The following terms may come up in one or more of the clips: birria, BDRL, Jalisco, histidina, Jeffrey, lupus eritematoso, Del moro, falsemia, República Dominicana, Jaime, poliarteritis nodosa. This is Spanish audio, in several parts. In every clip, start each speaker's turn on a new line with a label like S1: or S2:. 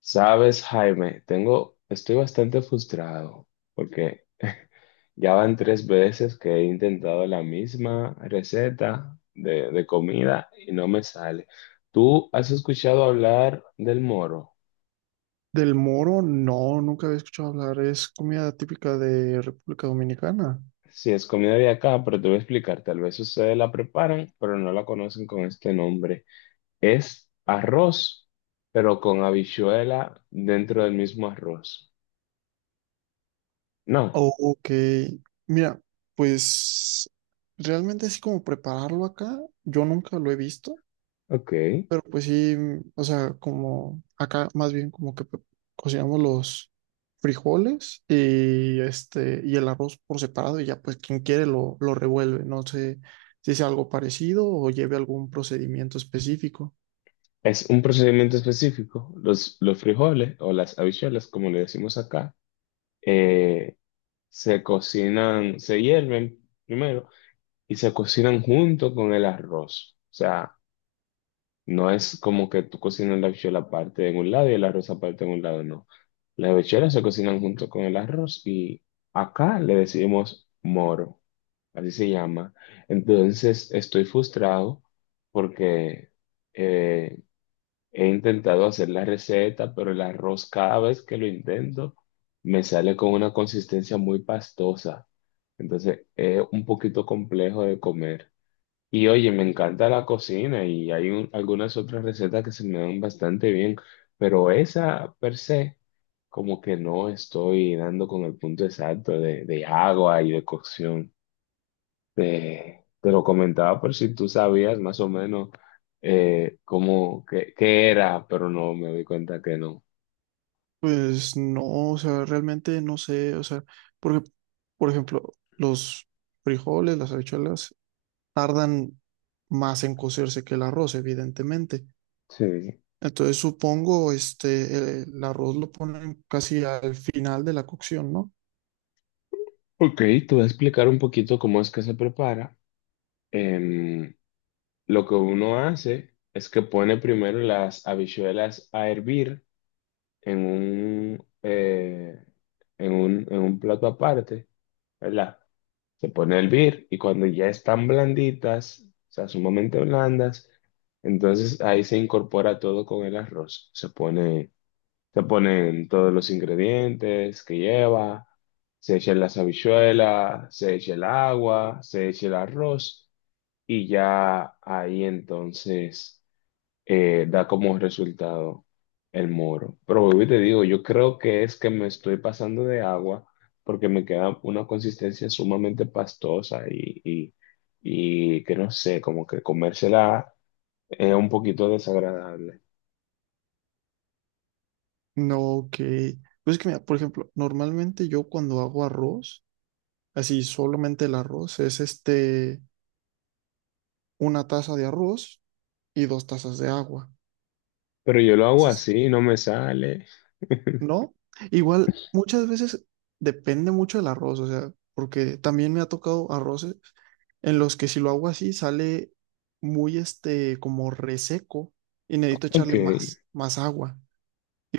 S1: Sabes, Jaime, estoy bastante frustrado porque ya van tres veces que he intentado la misma receta de comida y no me sale. ¿Tú has escuchado hablar del moro?
S2: Del moro, no, nunca había escuchado hablar. Es comida típica de República Dominicana.
S1: Sí, es comida de acá, pero te voy a explicar. Tal vez ustedes la preparan, pero no la conocen con este nombre. Es arroz, pero con habichuela dentro del mismo arroz. No,
S2: Oh, ok. Mira, pues realmente así como prepararlo acá, yo nunca lo he visto,
S1: ok.
S2: pero pues sí, o sea, como acá más bien como que cocinamos los frijoles y el arroz por separado y ya pues quien quiere lo revuelve. No sé si es algo parecido o lleve algún procedimiento específico.
S1: Es un procedimiento específico. Los frijoles o las habichuelas, como le decimos acá, eh, se cocinan, se hierven primero y se cocinan junto con el arroz. O sea, no es como que tú cocinas la habichuela aparte en un lado y el arroz aparte en un lado, no. Las habichuelas se cocinan junto con el arroz y acá le decimos moro, así se llama. Entonces, estoy frustrado porque... eh, he intentado hacer la receta, pero el arroz cada vez que lo intento me sale con una consistencia muy pastosa. Entonces es un poquito complejo de comer. Y oye, me encanta la cocina y hay algunas otras recetas que se me dan bastante bien, pero esa per se, como que no estoy dando con el punto exacto de agua y de cocción. Te lo comentaba por si tú sabías más o menos qué era, pero no me di cuenta que no.
S2: Pues no, o sea, realmente no sé, o sea, porque, por ejemplo, los frijoles, las habichuelas, tardan más en cocerse que el arroz, evidentemente.
S1: Sí.
S2: Entonces supongo, el arroz lo ponen casi al final de la cocción, ¿no?
S1: Ok, te voy a explicar un poquito cómo es que se prepara. Em, lo que uno hace es que pone primero las habichuelas a hervir en en un plato aparte, ¿verdad? Se pone a hervir y cuando ya están blanditas, o sea, sumamente blandas, entonces ahí se incorpora todo con el arroz. Se ponen todos los ingredientes que lleva, se echa las habichuelas, se echa el agua, se echa el arroz y ya ahí entonces da como resultado el moro. Pero vuelvo y te digo, yo creo que es que me estoy pasando de agua porque me queda una consistencia sumamente pastosa y que no sé, como que comérsela es un poquito desagradable.
S2: No que, pues es que mira, por ejemplo, normalmente yo cuando hago arroz, así solamente el arroz, es una taza de arroz y 2 tazas de agua.
S1: Pero yo lo hago así, no me sale.
S2: No, igual muchas veces depende mucho del arroz, o sea, porque también me ha tocado arroces en los que si lo hago así sale muy como reseco y necesito
S1: Ok,
S2: echarle más agua.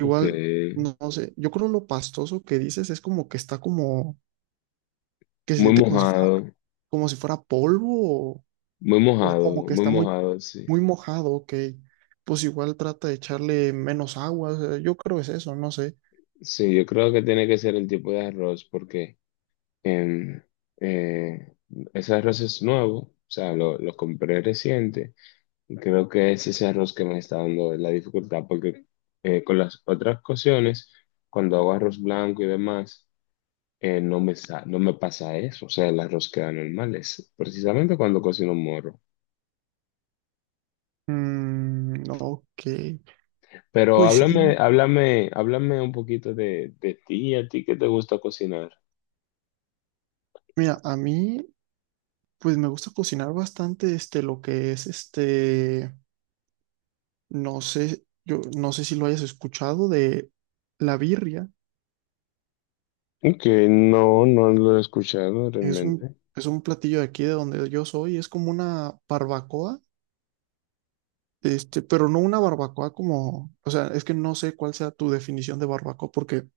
S1: ok.
S2: no, no sé, yo creo lo pastoso que dices es como que está como, que se
S1: Muy
S2: siente como si fuera,
S1: mojado,
S2: como si fuera polvo o,
S1: muy
S2: o como
S1: mojado,
S2: que
S1: muy
S2: está muy,
S1: mojado, sí.
S2: muy mojado, ok. Pues igual trata de echarle menos agua, o sea, yo creo que es eso, no sé.
S1: Sí, yo creo que tiene que ser el tipo de arroz porque... em, eh, ese arroz es nuevo, o sea, lo compré reciente y creo que es ese arroz que me está dando la dificultad porque con las otras cocciones, cuando hago arroz blanco y demás, no me pasa eso, o sea, el arroz queda normal, es precisamente cuando cocino morro.
S2: Mm, ok.
S1: Pero
S2: Pues sí,
S1: háblame un poquito de ti, a ti qué te gusta cocinar.
S2: mira, a mí pues me gusta cocinar bastante lo que es no sé, yo no sé si lo hayas escuchado de la birria,
S1: Que no, no lo he escuchado
S2: es un
S1: realmente.
S2: es un platillo de aquí de donde yo soy, es como una barbacoa, pero no una barbacoa como, o sea, es que no sé cuál sea tu definición de barbacoa porque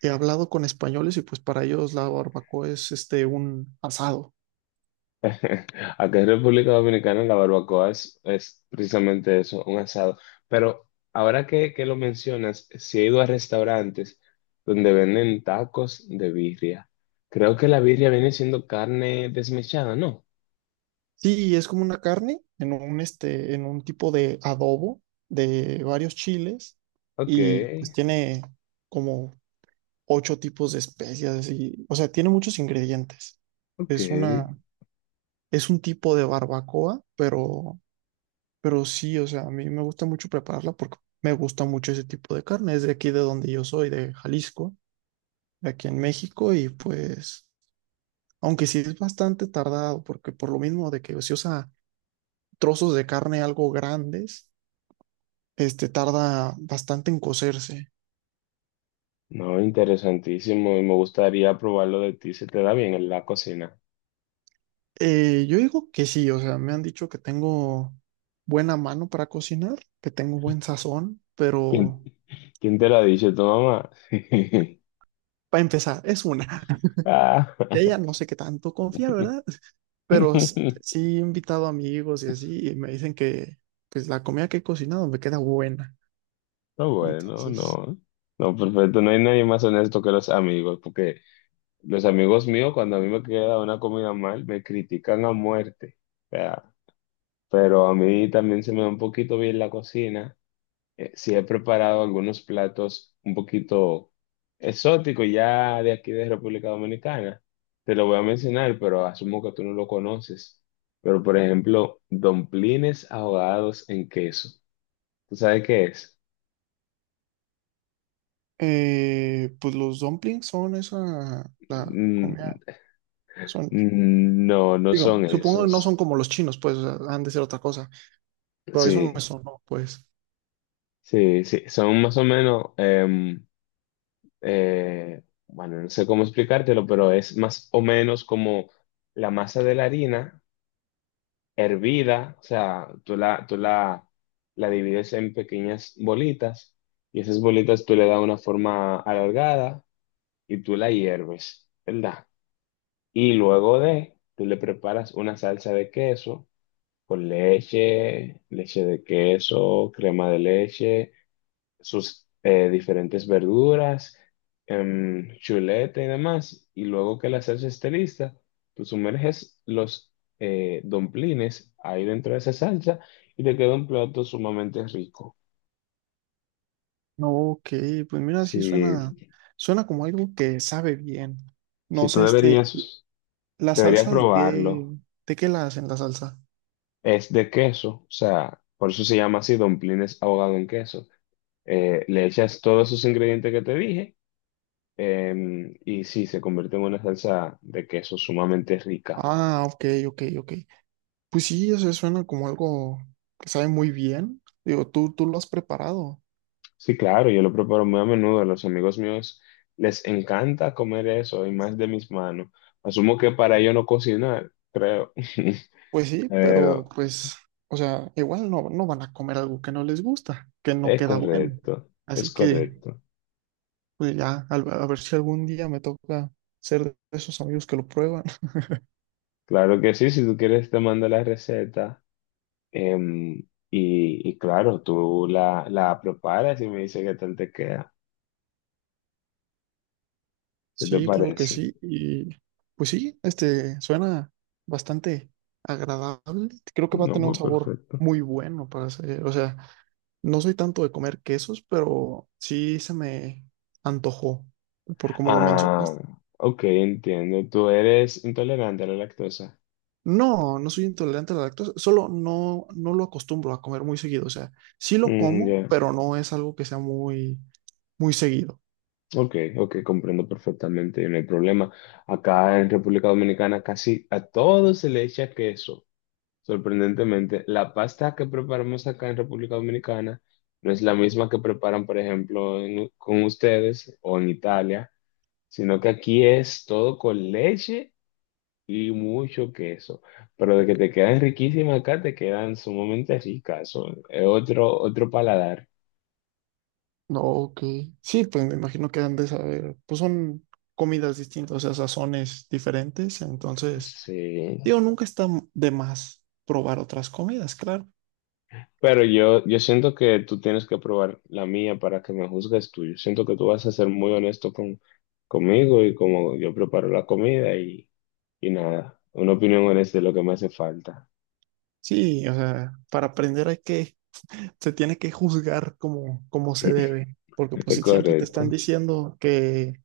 S2: he hablado con españoles y pues para ellos la barbacoa es un asado.
S1: Acá en República Dominicana la barbacoa es precisamente eso, un asado. Pero ahora que lo mencionas, sí he ido a restaurantes donde venden tacos de birria. Creo que la birria viene siendo carne desmechada, ¿no?
S2: Sí, es como una carne en un, en un tipo de adobo de varios chiles
S1: Ok,
S2: y pues tiene como ocho tipos de especias y, o sea, tiene muchos ingredientes.
S1: ok.
S2: Es una, es un tipo de barbacoa, pero sí, o sea, a mí me gusta mucho prepararla porque me gusta mucho ese tipo de carne. Es de aquí de donde yo soy, de Jalisco, de aquí en México y pues, aunque sí es bastante tardado porque por lo mismo de que se usa trozos de carne algo grandes tarda bastante en cocerse.
S1: No, interesantísimo y me gustaría probarlo de ti. Se te da bien en la cocina.
S2: Yo digo que sí, o sea, me han dicho que tengo buena mano para cocinar, que tengo buen sazón,
S1: ¿Quién,
S2: pero
S1: ¿Quién te lo ha dicho? ¿Tu mamá?
S2: para empezar, es una.
S1: Ah.
S2: De ella no sé qué tanto confiar, ¿verdad? Pero sí he invitado amigos y así, y me dicen que pues la comida que he cocinado me queda buena.
S1: No, bueno,
S2: Entonces,
S1: no. No, perfecto. No hay nadie más honesto que los amigos, porque los amigos míos, cuando a mí me queda una comida mal, me critican a muerte. O sea, pero a mí también se me da un poquito bien la cocina. Sí he preparado algunos platos un poquito exóticos ya de aquí de República Dominicana. Te lo voy a mencionar, pero asumo que tú no lo conoces. Pero, por ejemplo, domplines ahogados en queso. ¿Tú sabes qué es?
S2: pues los dumplings son esa, la
S1: Mm,
S2: comida, son,
S1: No, no
S2: digo,
S1: son
S2: supongo que no son
S1: esos.
S2: como los chinos, pues o sea, han de ser otra cosa. Pero eso
S1: Sí,
S2: me sonó, pues.
S1: sí, sí. Son más o menos, bueno, no sé cómo explicártelo, pero es más o menos como la masa de la harina hervida, o sea, la divides en pequeñas bolitas y esas bolitas tú le das una forma alargada y tú la hierves, ¿verdad? Y luego tú le preparas una salsa de queso con leche, leche de queso, crema de leche, sus diferentes verduras, chuleta y demás. Y luego que la salsa esté lista, tú sumerges los domplines ahí dentro de esa salsa y te queda un plato sumamente rico.
S2: No, ok, pues mira,
S1: Si,
S2: sí suena como algo que sabe bien.
S1: si
S2: No
S1: tú
S2: sé, la
S1: deberías
S2: salsa de qué,
S1: probarlo,
S2: la hacen la salsa.
S1: es de queso, o sea, por eso se llama así, domplines ahogado en queso. Le echas todos esos ingredientes que te dije. Y sí, se convierte en una salsa de queso sumamente rica.
S2: Ah, ok, ok, ok. Pues sí, eso suena como algo que sabe muy bien. Digo, tú lo has preparado.
S1: Sí, claro, yo lo preparo muy a menudo. A los amigos míos les encanta comer eso y más de mis manos. Asumo que para ello no cocinar, creo.
S2: Pues sí, pero
S1: Pero
S2: pues, o sea, igual no, no van a comer algo que no les gusta, que no
S1: es
S2: queda bueno.
S1: correcto, es
S2: Así que,
S1: correcto.
S2: pues ya, a ver si algún día me toca ser de esos amigos que lo prueban.
S1: Claro que sí, si tú quieres te mando la receta. em, y claro, la preparas y me dices qué tal te queda. ¿Qué te
S2: Sí, claro que
S1: parece?
S2: sí. Y pues sí, este suena bastante agradable. Creo que va a
S1: No,
S2: tener un
S1: pues
S2: sabor
S1: perfecto.
S2: muy bueno para hacer. O sea, no soy tanto de comer quesos, pero sí se me antojó por como lo
S1: Ah,
S2: mencionaste.
S1: ok, entiendo. Tú eres intolerante a la lactosa.
S2: No, no soy intolerante a la lactosa, solo no, no lo acostumbro a comer muy seguido. O sea, sí lo
S1: Mm,
S2: como,
S1: ya.
S2: pero no es algo que sea muy, muy seguido.
S1: Ok, ok, comprendo perfectamente, no hay problema. Acá en República Dominicana casi a todo se le echa queso. Sorprendentemente, la pasta que preparamos acá en República Dominicana no es la misma que preparan, por ejemplo, con ustedes o en Italia, sino que aquí es todo con leche y mucho queso, pero de que te quedan riquísimas acá, te quedan sumamente ricas, es otro, otro paladar.
S2: No, ok. Sí, pues me imagino que han de saber, pues son comidas distintas, o sea, sazones diferentes, entonces,
S1: Sí,
S2: digo, nunca está de más probar otras comidas, claro.
S1: pero yo siento que tú tienes que probar la mía para que me juzgues tú. Yo siento que tú vas a ser muy honesto conmigo y como yo preparo la comida y nada, una opinión honesta es lo que me hace falta.
S2: Sí, o sea, para aprender hay que, se tiene que juzgar como se debe, porque pues
S1: Es
S2: si siempre te están
S1: correcto.
S2: diciendo que,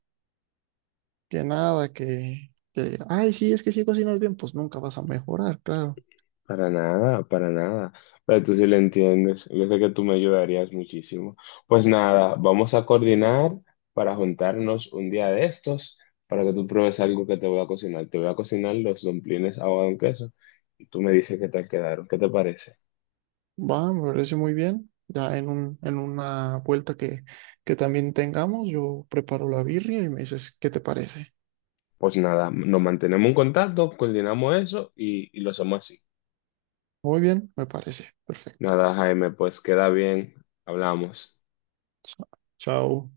S2: que nada, ay, sí, es que si cocinas bien, pues nunca vas a mejorar, claro.
S1: Para nada, para nada. Pero tú sí lo entiendes. Yo sé que tú me ayudarías muchísimo. Pues nada, vamos a coordinar para juntarnos un día de estos para que tú pruebes algo que te voy a cocinar. Te voy a cocinar los dumplings ahogado en queso y tú me dices qué tal quedaron. ¿Qué te parece?
S2: Va, me parece muy bien. Ya en en una vuelta que también tengamos, yo preparo la birria y me dices qué te parece.
S1: Pues nada, nos mantenemos en contacto, coordinamos eso y lo hacemos así.
S2: Muy bien, me parece. Perfecto.
S1: Nada, Jaime, pues queda bien. Hablamos.
S2: Chao.